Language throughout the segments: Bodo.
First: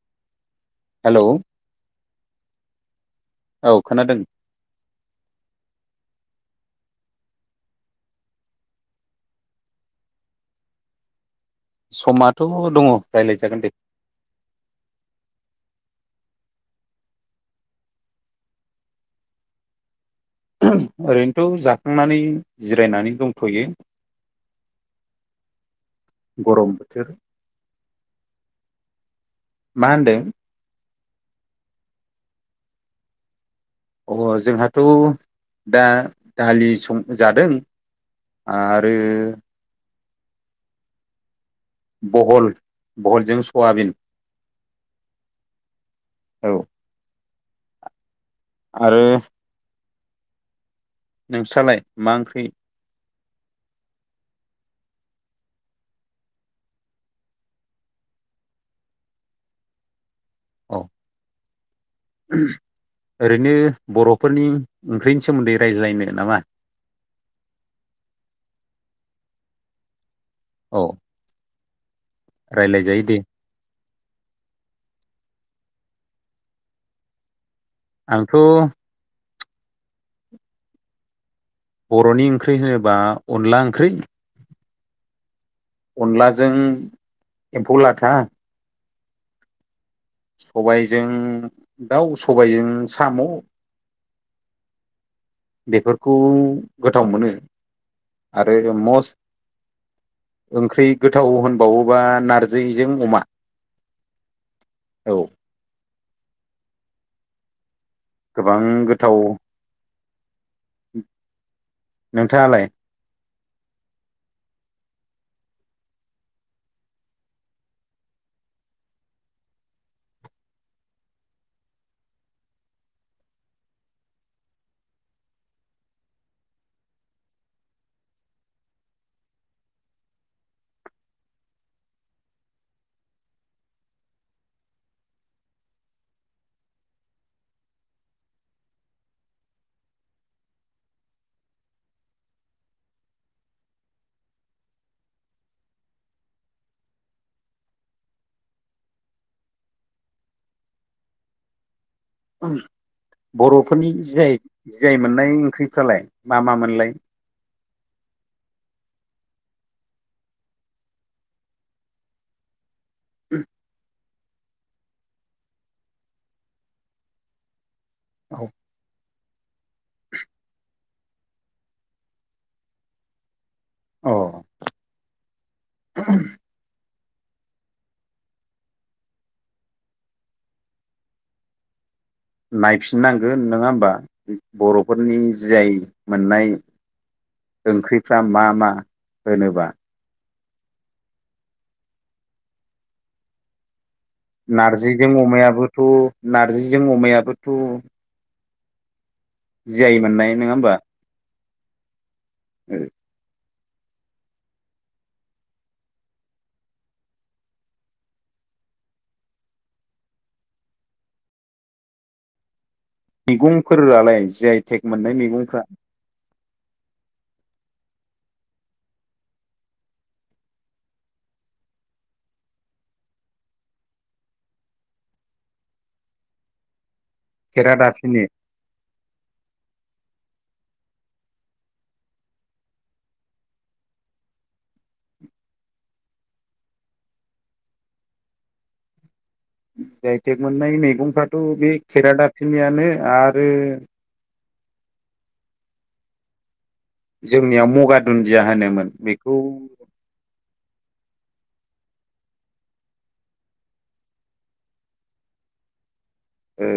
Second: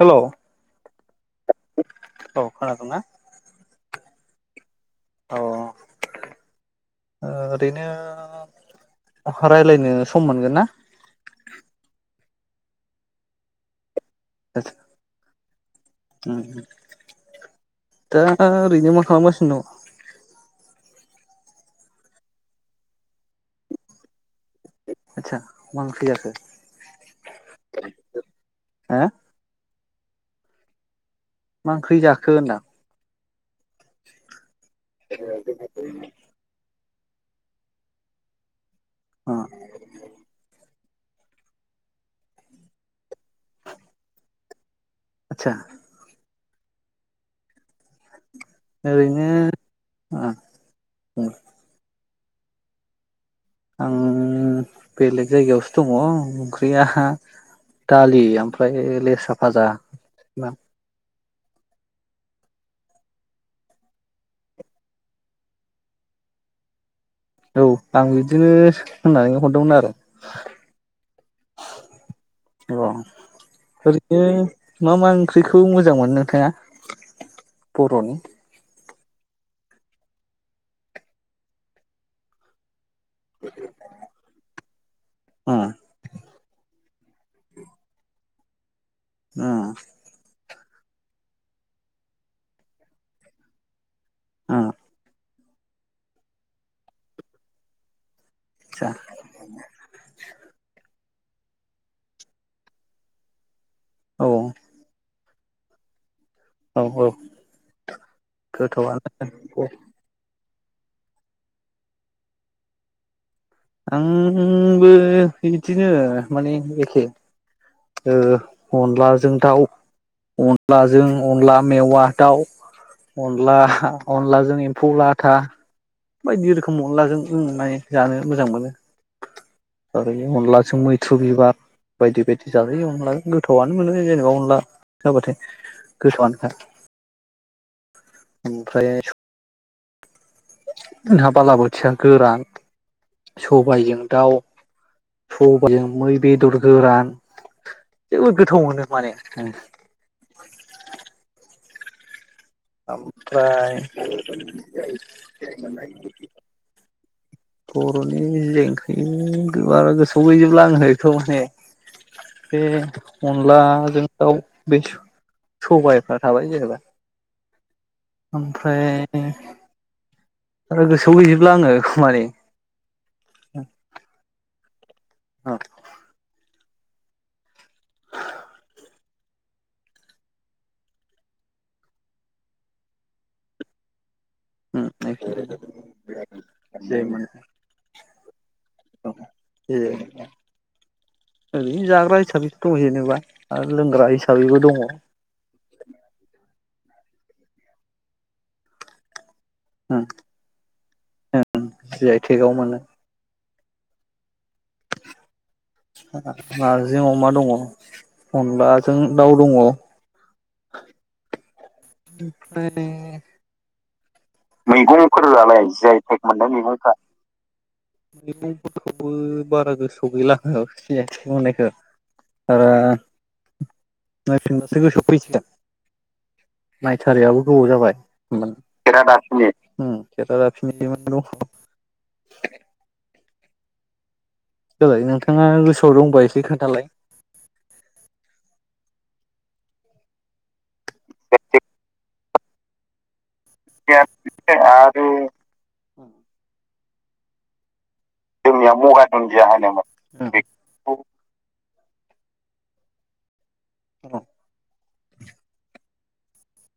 हेलौ हेलौ औ खोनादों ना? औ खोनादों। औ ओरैनो रायलायनो सम मोनगोन ना? समाथ' दङ रायलायजागोन दे। [unintelligible] उम दा ओरैनो मा खालामगासिनो दङ? ओरैनोथ जाखांनानै जिरायनानै दंथ'यो। आतसा मा ओंख्रि जाखो? गरम बोथोर हा? मा होनदों? मा ओंख्रि जाखो होनदां? अ जोंहाथ' दा दालि सं जादों आरो अ बहल बहलजों सआबिन आतसा औ आरो ओरैनो ओ नोंस्रालाय मा ओंख्रि? आं बेलेग जायगायावसो दङ ओंख्रिया दालि ओमफ्राय लेस्रा फाजा औ [unintelligible] ओरैनो बरफोरनि ओंख्रिनि सोमोन्दै रायज्लायनो नामा? औ आं बिदिनो होननानै हरदोंमोन आरो। औ अ रायज्लायजायो दे ओरैनो मा‌‌ मा ओंख्रि खौ मोजां मोनो नोंथाङा? बर'नि आंथ' बर'नि ओंख्रि होनोबा अनला ओंख्रि अ अनलाजों एम्फौ लाथा आ सबायजों दाउ सबायजों साम' आ बेफोरखौ गोथाव मोनो। आरो आदसा मस्ट ओंख्रि गोथाव होनबावोबा नारजिजों अमा औ औ औ औ गोबां गोथाव गोथावआनो। नोंथाङालाय? आंबो इदिनो माने एखे ओ अनलाजों दाउ अनलाजों अनला मेवा दाउ। अनला अनलाजों एम्फौ लाथा। बायदि रोखोम अनलाजों [unintelligible] जानो मोजां मोनो। ओरै अनलाजों मैथ्रु बिबार बायदि बायदि जाजायो अनलाजों गोथावआनो मोनो जेनेबा अनला जाबाथाय। गोथावआनोखा ओमफ्राय जोंहा बालाबोथिया गोरान सबायजों दाउ सबायजों मै बेदर गोरान जोबोद गोथाव मोनो माने उम ओमफ्राय बर'फोरनि जि आइ जि आइ मोननाय ओंख्रिफ्रालाय मा मा मोनलाय? बर'नि जि बे अनलाजों दाउ बे सबायफ्रा थाबाय जेनेबा ओमफ्राय आरो गोसोआव गैजोबला आङो माने औ औ नायफिननांगोन नङा होमबा बर'फोरनि जि आइ मोननाय ओंख्रिफ्रा मा मा होनोबा ओरै जाग्रा हिसाबैसो दं जेनेबा आरो लों नार्जिजों अमायाबोथ' नार्जिजों अमायाबोथ' जि आइ मोननाय नङा होमबा जि आइ थेगाव मोनो [inaudible] नारजि अमा दङ अनलाजों दाउ दङ' [inaudible] मैगंफोरालाय जि आइ टेक मोननाय मैगंफ्रा मैगंफोरलाय जि आइ टेक मोननाय मैगंफ्रा मैगंफोरखौबो बारा गोसोआव गैला जि आइ टेक मोननायखौ आरो नायफिनबासो गोसोआव फैसिगोन। नाय- थारियाबो गोबाव जाबाय। खेरादाफिनि खेरादाफिनि ओम खेरादाफिनि [unintelligible] देलाय नोंथाङा गोसोआव दंबा एसे खोनथालाय जि आइ टेक मोननाय मैगंफ्राथ' बे खेरादाफिनियानो आरो आरो जोंनियाव मगा दुन्दिया जोंनिया होनोमोन मुगा बेखौ दुनदिया होनोमोन बे [inaudible] ओ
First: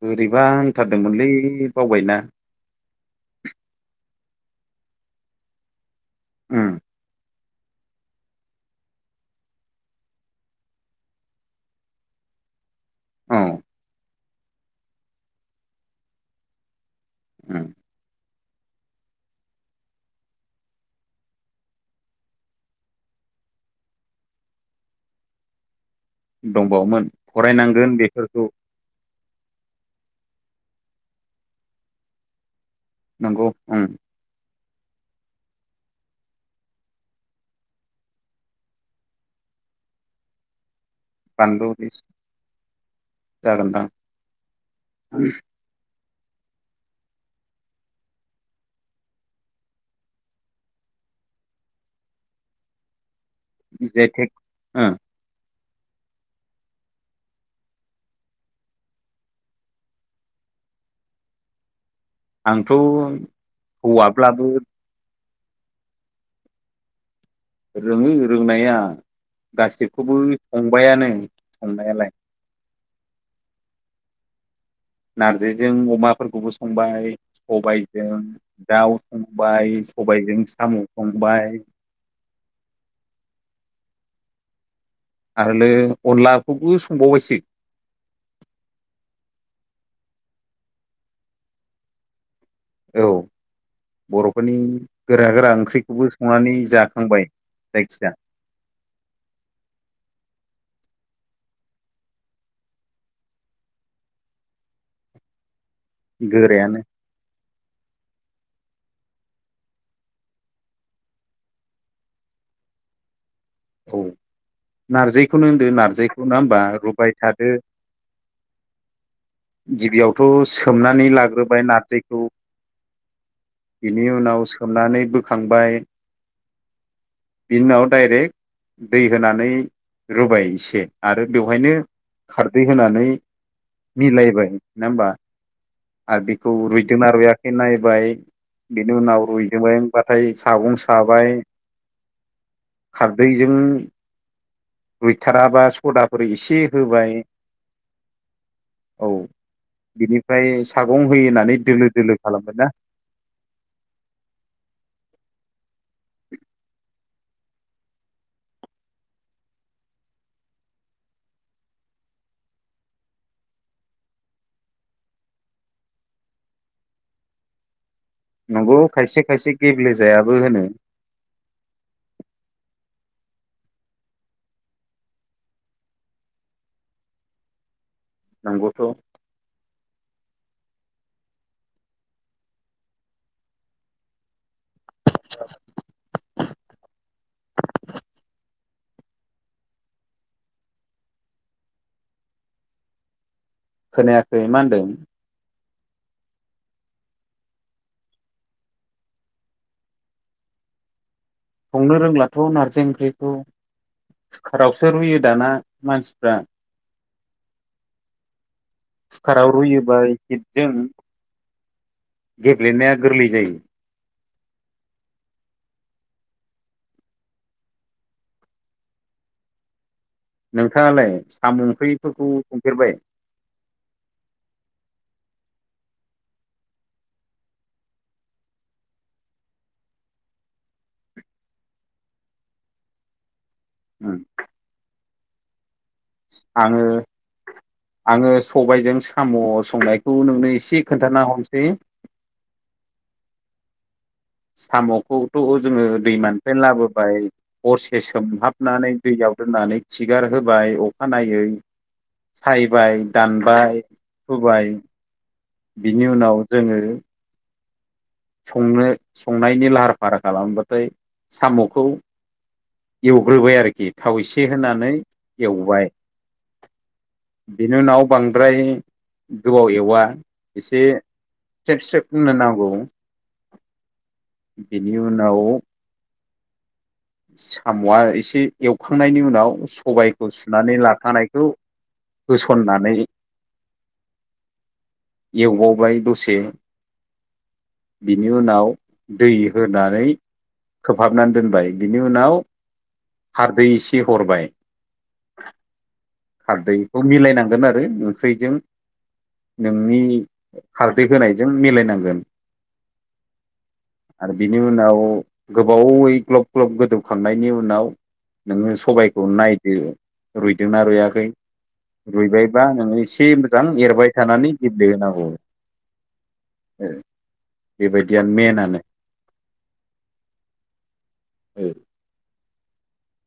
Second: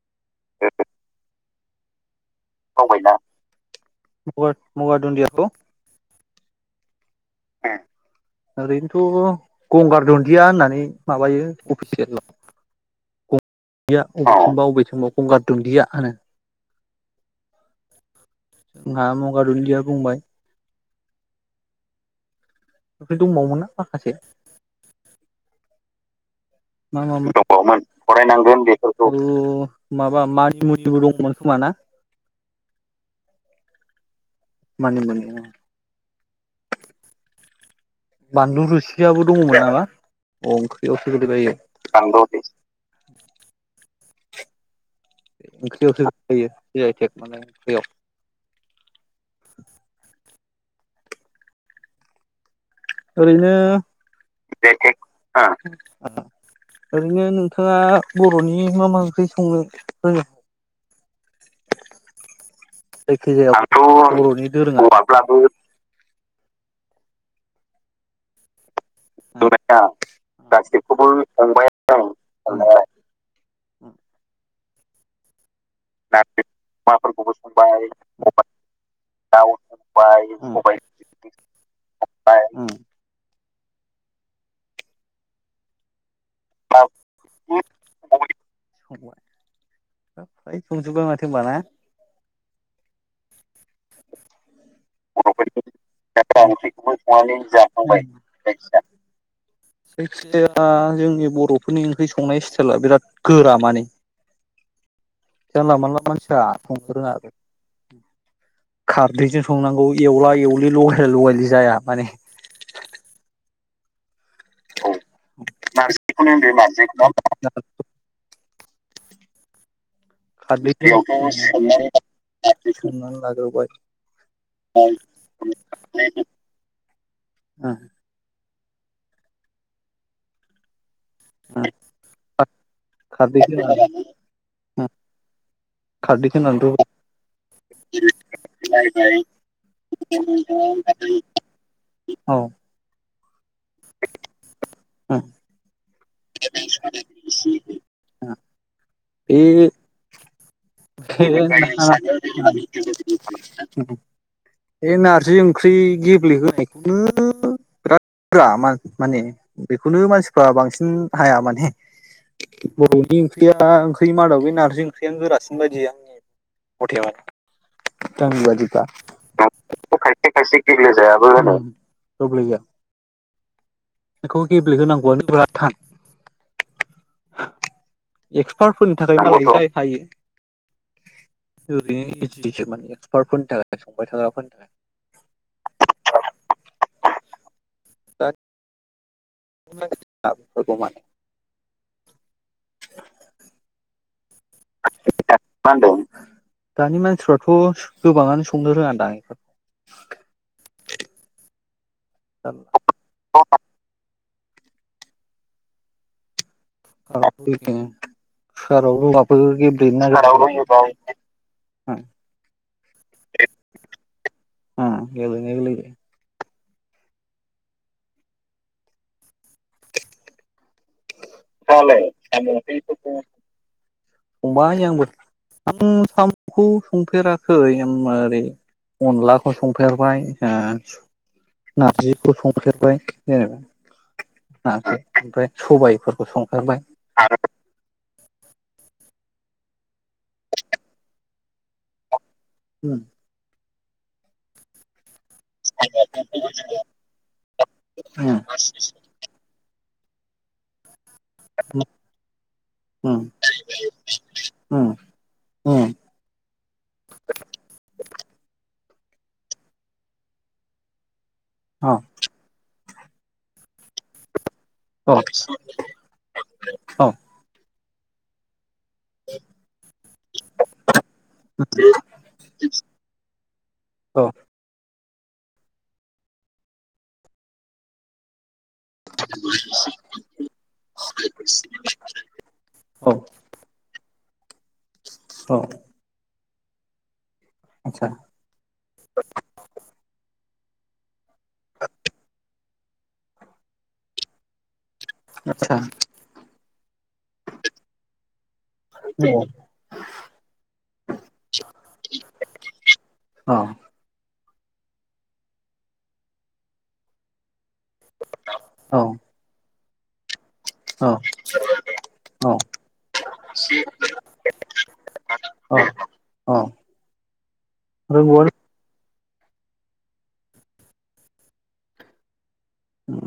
बोरैबा होनथारदोंमोनलै बावबायना बावबायना मुगा- मुगा दुन्दियाखौ ओम [unintelligible] ओरैनोथ' गंगार दुन्दिया होननानै माबायो अफिसियेलाव औ [unintelligible] गंगार दुनदिया होनो ओम [unintelligible] बुंंबाय बे दंबावोमोन ना माखासे मा दंबावोमोन मामोन दंबावोमोन फरायनांगोन बेफोरखौ फरायनांगोन बेफोरखौ बे माबा मानि मुनिबो दंमोन खोमाना? नंगौ ओम मानि मुनि बानलु रुसियाबो दङमोन नामा बानलु अं [unintelligible] जागोनदां [unintelligible] फैयो जि आइ थेक [unintelligible] ओरैनो आइ टेक जि आइ ओ टेक ना ओरैनो नोंथाङा बर'नि मा-मा ओंख्रि संनो रोङो आंथ' जायखिजाया हौवाब्लाबो बर'नि दोरोङारि [unintelligible] [unintelligible] रोङो रोंनाया [unintelligible] गासिबखौबो गासैखौबो संबायानो संबाय आं संनायालाय संनाया [inaudible] नारजै जों अमाफोरखौबो संबाय अमाफोरखौबो सबायजों संबाय दाउ दाउ संबाय सबाय सबाइजों सबाय सामु संबाय [unintelligible] आरोलै अनलाखौबो संबावबायसो संजोबबाय माथो ओमबा ना? औ बरफो फोरनि गोरा गोरा ओंख्रिखौबो संनानै ओंख्रिखौबो जाखांबाय संनानै जाखांबाय जायखिजाया [unintelligible] जोंनि बर'फोरनि ओंख्रि संनाय स्टाइला बिराद गोरा माने। जानला मोनला मानसिया गोरायानो संनो रोङा आरो खारदैजों संनांगौ एवला एवलि लगायला लगायलि जाया माने औ औ नार्जिखौनो होनदो नार्जिखौ नारजिखौनो नङा होनदो होमबा नारजिखौ नङा रुबाय होमबा थादो। गिबियावथ' दैयावथ' सोमनानै लाग्रोबाय सोमनानै नारजिखौ सोमनानै लाग्रोबाय बिनि उनाव सोमनानै बोखांबाय। [inaudible] बिनि ओ उनाव डाइरेक्ट दै होनानै रुबाय एसे आरो ओ बेवहायनो खारदै होनानै खारदैखौ होनानै मिलायबाय ओ नङा होमबा? आरो खारदैखौ बेखौ होनानै रुबाय रुइदोंना रुइयाखै नायबाय बिनि उनाव रुइजोबबायब्लाथाय सागं साबाय औ दैजों रुइथाराबा सदाफोर एसे होबाय औ बिनिफ्राय सागं होयो होननानै दोलो दोलो खालामबाय ना [unintelligible] बे नारजि ओंख्रि गेब्लेहोनायखौनो बिराद बा माने बेखौनो मानसिफ्रा बांसिन हाया माने। बर'नि ओंख्रिया ओंख्रि मादाव बे नारजि ओंख्रियानो गोरासै बेबादिनो आ माने नंगौ [unintelligible] खायसे गेब्लेेजायाबो खायसे‌ होनो गेबेले जायाबो [unintelligible] बेखौ गेब्लेहोनांगौआनो बिराद थान एक्सपार्ट नंगौथ' फोरनि थाखाय थायो ओरैनो इस एक्सपार्टफोरनि थाखाय संबाय थाग्राफोरनि थाखाय [unintelligible] दा [unintelligible] खोनायाखै मा होनदों। मा होनदों? दानि मानसिफ्राथ' गोबाङानो संनो रोङा दां बे संनो रोंलाथ' नारजि ओंख्रिखौ खुखारावसो रुयो दाना मानसिफ्रा कुकाराव रुयोबा हिटजों बिदिनो गेब्लेनाया गोरलै जायो। हम गेबेलेनाया गेबेलेयो। नोंथाङालाय साम' गोरलैयो ओंख्रिफोरखौ संफेरबाय संबाय आंबो आं साम'खौ संफेराखै ओ मारै अनलाखौ संफेरबाय नारजिखौ संफेरबाय जेनेबा उम ओमफ्राय सबाय आङो आङो सबायाइजों साम' संनायखौ नोंनो एसे खोन्थाना हमनोसै [inaudible] साम'खौ थ' जोङो दैमानिफ्रायनो लाबोबाय हरसे ओम सोमहाबनानै दैयाव दोननानै खिगार होबाय अ खानायै सायबाय ओम दानबाय हुबाय उम उम बिनि उनाव जोङो संनो संनायनि लाहार फाहार खालामबाथाय साम'खौ औ एवग्रोबाय आरोखि थाव एसे होनानै औ एवबाय औ इनि उनाव बांद्राय गोबाव एवा एसे स्रेब स्रेब होननो नांगौ औ बेनि उनाव साम'आ एसे एवखांनायनि उनाव सबायखौ सुनानै लाखानायखौ होसननानै औ औ एवबाव बाय दसे आतसा बिनि उनाव दै होनानै खोबहाबनानै दोनबाय बिनि उनाव खारदै एसे हरबाय आतसा बेखौ मिलायनांगोन आरो ओंख्रिजों औ नोंनि खारदै होनायजों मिलायनांगोन औ आरो बिनि उनाव गोबावै ग्लब ग्लब गोदौखांनायनि उनाव नोङो औ सबायखौ नायदो रुइदोंना औ रुइयाखै औ रुइबायबा नोङो एसे मोजां एरबाय थानानै गेब्लेहोनांगौ औ बेबायदियानो रोंगौआनो मेनानो औ उम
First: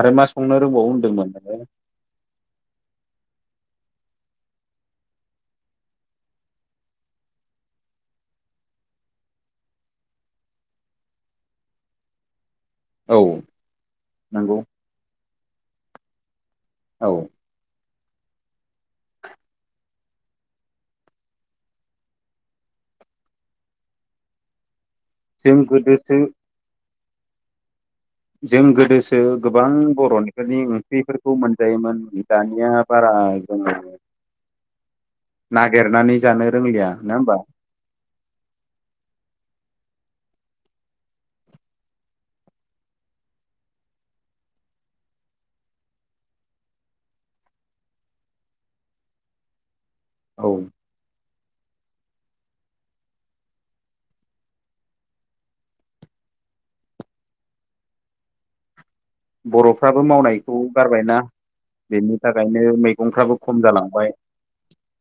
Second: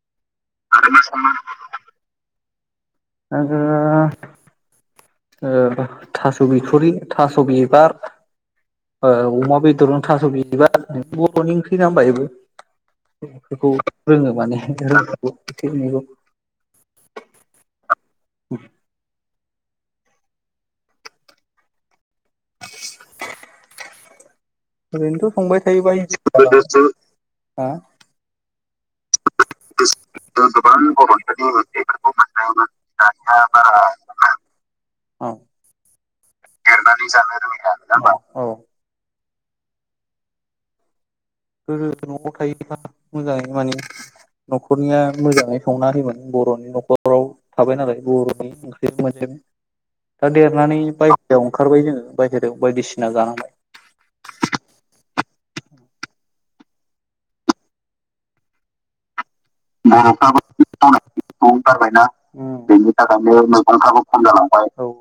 आरो मा संनो रोंबावो होनदोंमोन नोङो आङो ओ थास' बिथ'रि थास' बिबार आ अमा बेदरजों थास' बिबार बर'नि ओंख्रि नङा होनबा बेबो औ बेफोरखौ रोङो नंगौ माने एसे एनैखौ औ [unintelligible] [unintelligible] ओरैनोथ' जों संबाय थायोबा गोदोसो [unintelligible] जों गोदोसो गोबां गोबां बर'निफोरनि ओंख्रिफोरखौ बर'फोरनि मोनजायोमोन ओंख्रिफोरखौ दानिया बा रा जोङो [inaudible] ओ नागिरनानै जानो रोंलिया देरनानै नङा होमबा जानो रोङाया नङा होनबा औ गोदो न'आव थायोबा मोजाङै माने न'खरनिया मोजाङै संना होयोमोन बर'नि न'खराव थाबाय नालाय बर'नि ओंख्रि मोन दा औ देरनानै बाय जोयाव ओंखारबाय जोङो बायहेरायाव बायदिसिना जानांबाय बर'फ्राबो मावनायखौ गारबायना गारबायना बेनि थाखायनो बेनि थाखायनो मैगंफ्राबो खम मैगंफ्राबो जालांबाय खम जालांबाय औ